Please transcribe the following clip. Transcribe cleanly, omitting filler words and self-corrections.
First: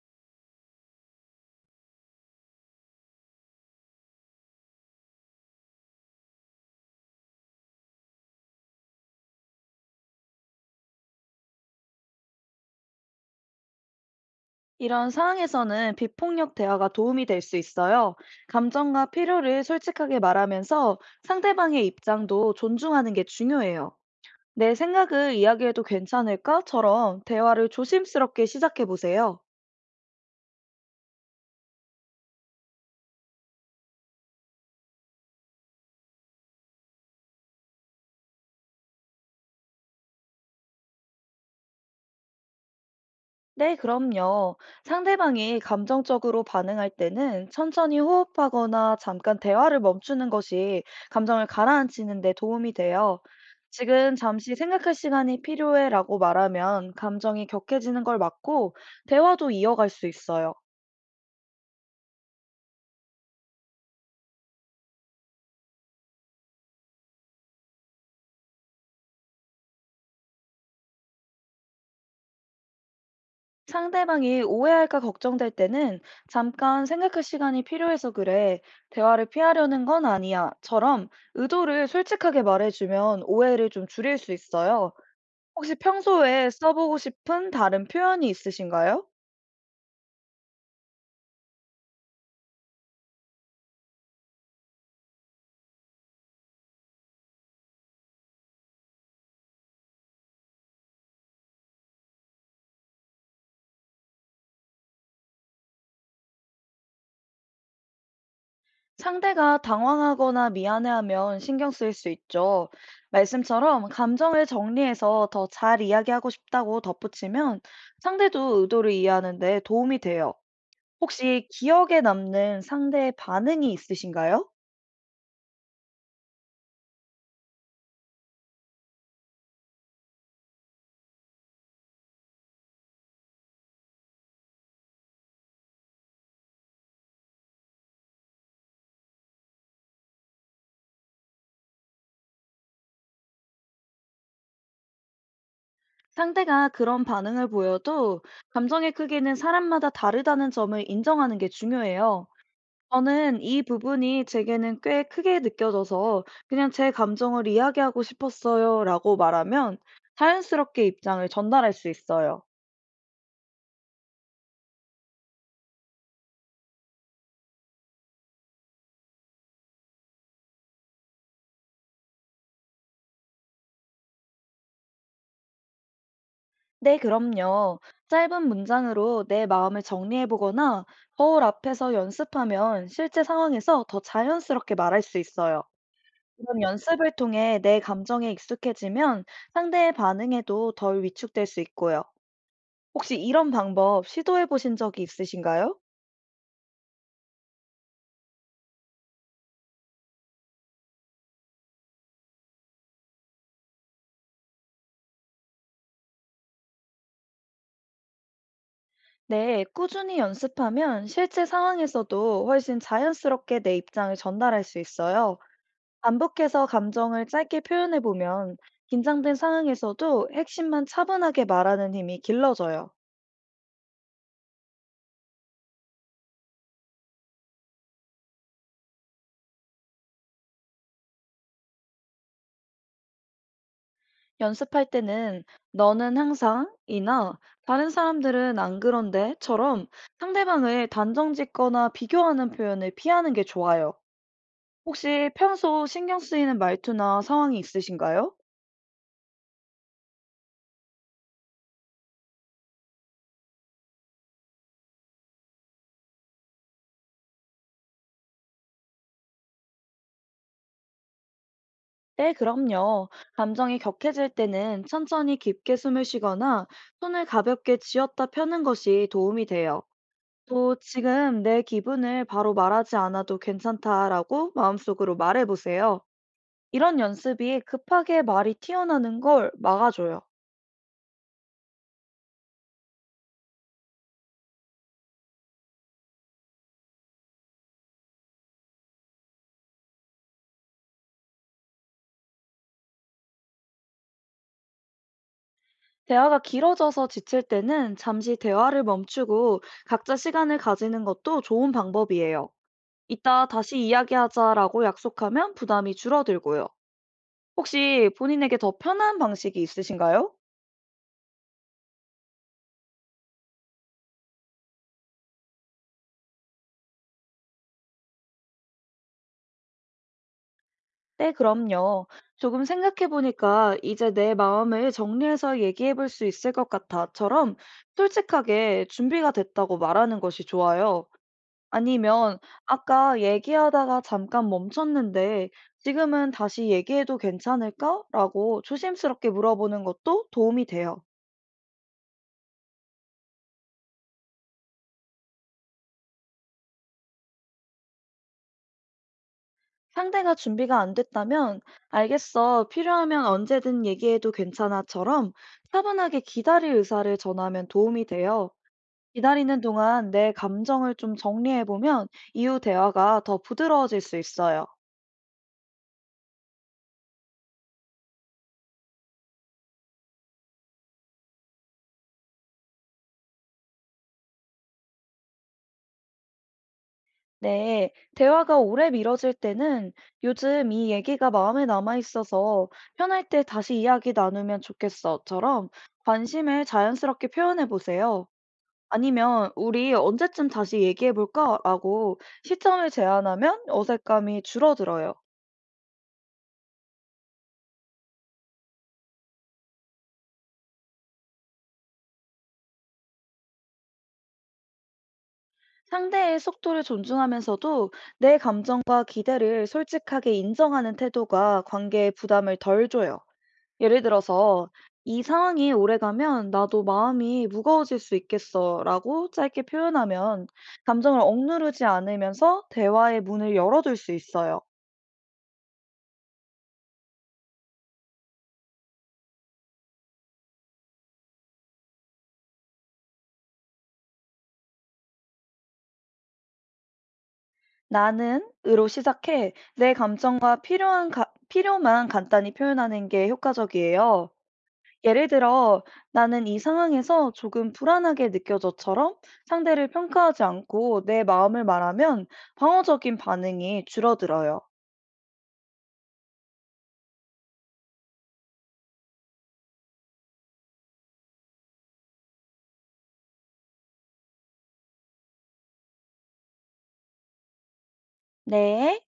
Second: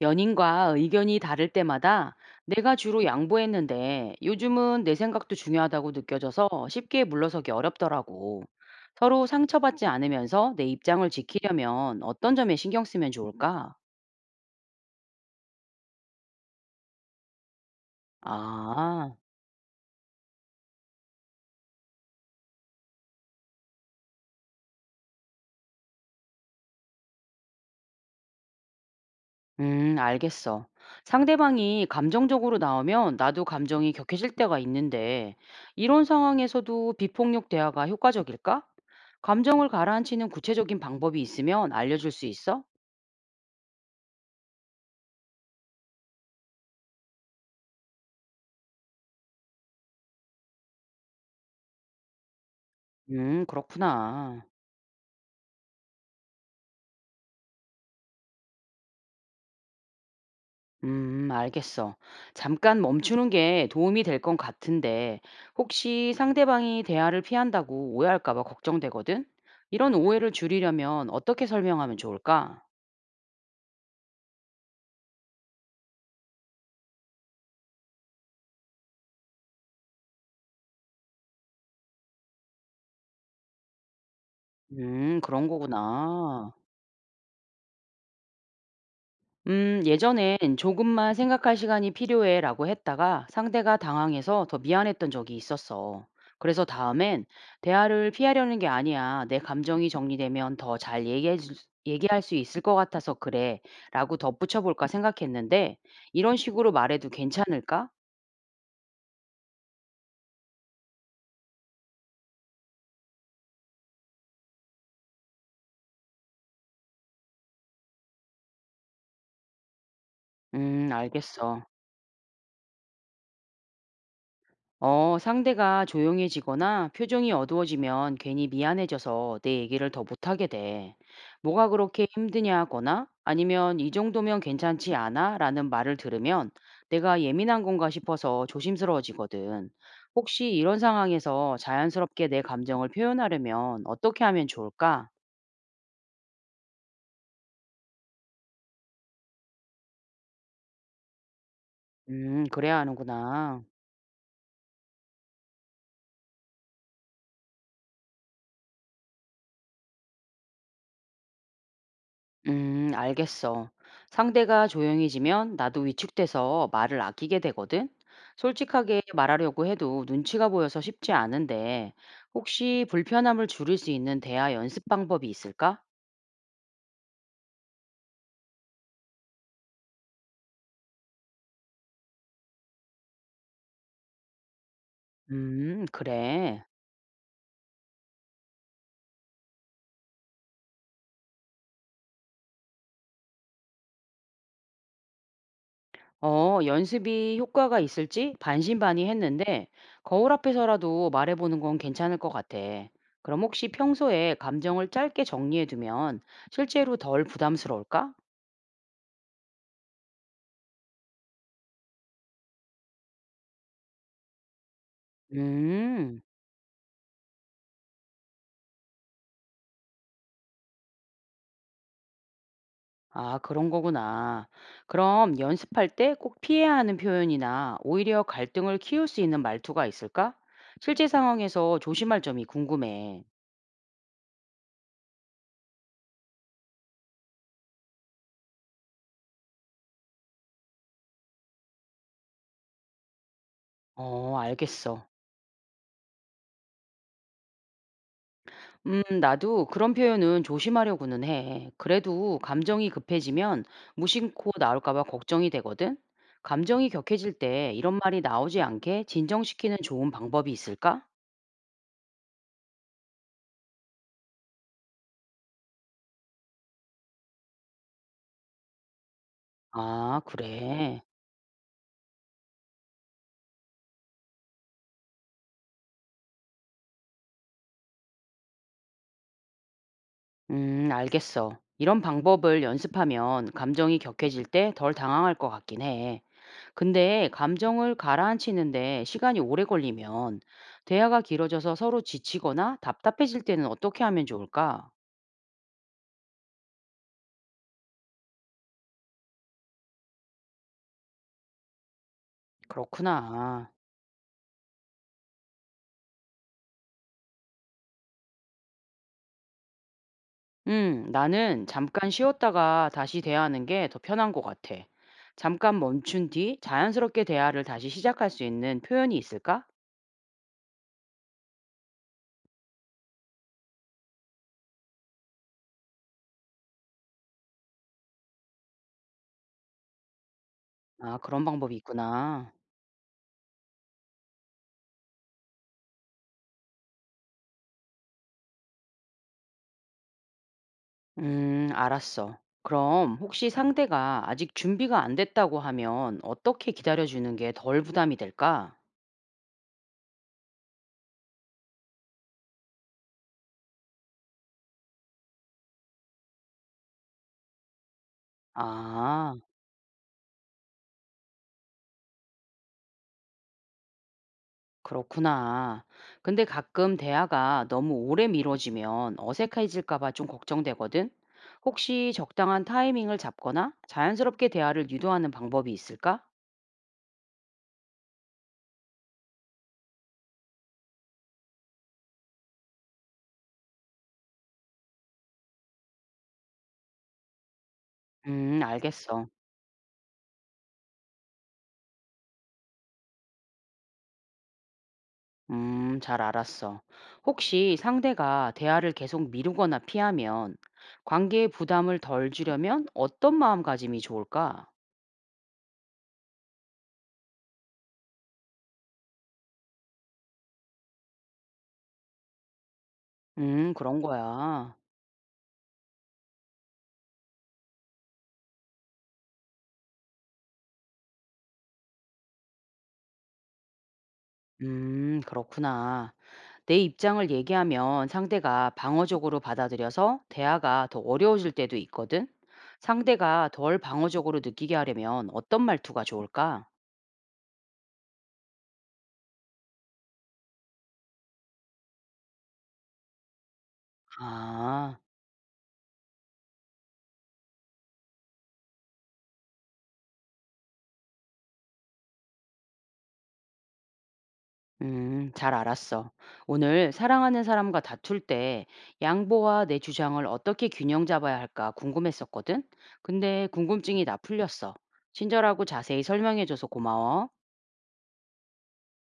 연인과 의견이 다를 때마다 내가 주로 양보했는데 요즘은 내 생각도 중요하다고 느껴져서 쉽게 물러서기 어렵더라고. 서로 상처받지 않으면서 내 입장을 지키려면 어떤 점에 신경 쓰면 좋을까? 이런 상황에서는 비폭력 대화가 도움이 될 수 있어요. 감정과 아, 필요를 솔직하게 말하면서 상대방의 입장도 존중하는 게 중요해요. 내 생각을 이야기해도 괜찮을까?처럼 대화를 조심스럽게 시작해 보세요. 알겠어. 상대방이 감정적으로 나오면 나도 감정이 격해질 때가 있는데 이런 상황에서도 비폭력 대화가 효과적일까? 감정을 가라앉히는 구체적인 방법이 있으면 알려줄 수 있어? 네, 그럼요. 상대방이 감정적으로 반응할 때는 천천히 호흡하거나 잠깐 대화를 멈추는 것이 감정을 가라앉히는 데 도움이 돼요. 지금 그렇구나. 잠시 생각할 시간이 필요해라고 말하면 감정이 격해지는 걸 막고 대화도 이어갈 수 있어요. 알겠어. 잠깐 멈추는 게 도움이 될 건 같은데, 혹시 상대방이 대화를 피한다고 오해할까 봐 걱정되거든? 이런 오해를 줄이려면 어떻게 설명하면 좋을까? 상대방이 오해할까 걱정될 때는 잠깐 생각할 시간이 필요해서 그래. 대화를 피하려는 건 아니야. 처럼 의도를 솔직하게 말해주면 오해를 좀 줄일 수 있어요. 그런 혹시 평소에 거구나. 써보고 싶은 다른 표현이 있으신가요? 예전엔 조금만 생각할 시간이 필요해 라고 했다가 상대가 당황해서 더 미안했던 적이 있었어. 그래서 다음엔 대화를 피하려는 게 아니야. 내 감정이 정리되면 더 잘 얘기할 수 있을 것 같아서 그래. 라고 덧붙여 볼까 생각했는데 이런 식으로 말해도 괜찮을까? 상대가 당황하거나 미안해하면 신경 쓰일 수 있죠. 말씀처럼 감정을 정리해서 더 잘 이야기하고 싶다고 덧붙이면 상대도 의도를 이해하는 데 도움이 돼요. 혹시 알겠어. 기억에 남는 상대의 반응이 있으신가요? 어, 상대가 조용해지거나 표정이 어두워지면 괜히 미안해져서 내 얘기를 더 못하게 돼. 뭐가 그렇게 힘드냐거나 아니면 이 정도면 괜찮지 않아? 라는 말을 들으면 내가 예민한 건가 싶어서 조심스러워지거든. 혹시 이런 상황에서 자연스럽게 내 감정을 표현하려면 어떻게 하면 좋을까? 상대가 그런 반응을 보여도 감정의 크기는 사람마다 다르다는 점을 인정하는 게 중요해요. 그래야 저는 이 하는구나. 부분이 제게는 꽤 크게 느껴져서 그냥 "제 감정을 이야기하고 싶었어요."라고 말하면 자연스럽게 입장을 전달할 수 있어요. 알겠어. 상대가 조용해지면 나도 위축돼서 말을 아끼게 되거든. 솔직하게 말하려고 해도 눈치가 보여서 쉽지 않은데, 혹시 불편함을 줄일 수 있는 대화 연습 방법이 있을까? "네, 그럼요." 짧은 문장으로 내 마음을 정리해 보거나 거울 앞에서 연습하면 실제 상황에서 더 자연스럽게 말할 수 있어요. 이런 그래. 연습을 통해 내 감정에 익숙해지면 상대의 반응에도 덜 위축될 수 있고요. 혹시 이런 방법 시도해 보신 적이 있으신가요? 어, 연습이 효과가 있을지 반신반의 했는데, 거울 앞에서라도 말해보는 건 괜찮을 것 같아. 그럼 혹시 평소에 감정을 짧게 정리해두면 실제로 덜 부담스러울까? 네, 꾸준히 연습하면 실제 상황에서도 훨씬 자연스럽게 내 입장을 전달할 수 있어요. 음. 반복해서 감정을 짧게 표현해 보면 긴장된 상황에서도 핵심만 차분하게 말하는 힘이 길러져요. 아, 그런 거구나. 그럼 연습할 때 꼭 피해야 하는 표현이나 오히려 갈등을 키울 수 있는 말투가 있을까? 실제 상황에서 조심할 점이 궁금해. 연습할 때는 너는 항상 이나 다른 사람들은 안 그런데처럼 상대방을 단정 짓거나 비교하는 표현을 피하는 게 좋아요. 어, 알겠어. 혹시 평소 신경 쓰이는 말투나 상황이 있으신가요? 나도 그런 표현은 조심하려고는 해. 그래도 감정이 급해지면 무심코 나올까 봐 걱정이 되거든. 감정이 격해질 때 이런 말이 나오지 않게 진정시키는 좋은 방법이 있을까? 네, 그럼요. 감정이 격해질 때는 천천히 깊게 숨을 쉬거나 손을 가볍게 쥐었다 펴는 것이 도움이 돼요. 아, 또 그래. 지금 내 기분을 바로 말하지 않아도 괜찮다라고 마음속으로 말해보세요. 이런 연습이 급하게 말이 튀어나오는 걸 막아줘요. 알겠어. 이런 방법을 연습하면 감정이 격해질 때 덜 당황할 것 같긴 해. 근데 감정을 가라앉히는데 시간이 오래 걸리면 대화가 길어져서 서로 지치거나 답답해질 때는 어떻게 하면 좋을까? 대화가 길어져서 지칠 때는 잠시 대화를 멈추고 각자 시간을 가지는 것도 좋은 방법이에요. 이따 그렇구나. 다시 이야기하자라고 약속하면 부담이 줄어들고요. 혹시 본인에게 더 편한 방식이 있으신가요? 나는 잠깐 쉬었다가 다시 대화하는 게 더 편한 것 같아. 잠깐 멈춘 뒤 자연스럽게 대화를 다시 시작할 수 있는 표현이 있을까? 네, 그럼요. 조금 생각해 보니까 이제 내 마음을 정리해서 얘기해 볼 수 있을 것 같아처럼 솔직하게 준비가 됐다고 말하는 것이 좋아요. 아, 그런 방법이 아니면 있구나. 아까 얘기하다가 잠깐 멈췄는데 지금은 다시 얘기해도 괜찮을까? 라고 조심스럽게 물어보는 것도 도움이 돼요. 알았어. 그럼 혹시 상대가 아직 준비가 안 됐다고 하면 어떻게 기다려주는 게 덜 부담이 될까? 상대가 준비가 안 됐다면, 알겠어. 필요하면 언제든 얘기해도 괜찮아처럼 차분하게 기다릴 의사를 전하면 도움이 돼요. 아, 기다리는 동안 내 감정을 좀 정리해보면 이후 대화가 더 부드러워질 수 있어요. 그렇구나. 근데 가끔 대화가 너무 오래 미뤄지면 어색해질까 봐 좀 걱정되거든. 혹시 적당한 타이밍을 잡거나 자연스럽게 대화를 유도하는 방법이 있을까? 네, 대화가 오래 미뤄질 때는 요즘 이 얘기가 마음에 남아있어서 편할 때 다시 이야기 나누면 좋겠어처럼 관심을 자연스럽게 표현해보세요. 알겠어. 아니면 "우리 언제쯤 다시 얘기해 볼까?"라고 시점을 제안하면 어색감이 줄어들어요. 잘 알았어. 혹시 상대가 대화를 계속 미루거나 피하면 관계의 부담을 덜 주려면 어떤 마음가짐이 좋을까? 상대의 속도를 존중하면서도 내 감정과 기대를 솔직하게 인정하는 태도가 관계에 부담을 덜 줘요. 그런 예를 들어서 거야. "이 상황이 오래가면 나도 마음이 무거워질 수 있겠어."라고 짧게 표현하면 감정을 억누르지 않으면서 대화의 문을 열어둘 수 있어요. 그렇구나. 내 입장을 얘기하면 상대가 방어적으로 받아들여서 대화가 더 어려워질 때도 있거든. 상대가 덜 방어적으로 느끼게 하려면 어떤 말투가 좋을까? 나는 으로 시작해 내 감정과 필요만 간단히 표현하는 게 효과적이에요. 아. 예를 들어, 나는 이 상황에서 조금 불안하게 느껴져처럼 상대를 평가하지 않고 내 마음을 말하면 방어적인 반응이 줄어들어요. 잘 알았어. 오늘 사랑하는 사람과 다툴 때 양보와 내 주장을 어떻게 균형 잡아야 할까 궁금했었거든. 근데 궁금증이 다 풀렸어. 친절하고 자세히 설명해줘서 고마워. 네.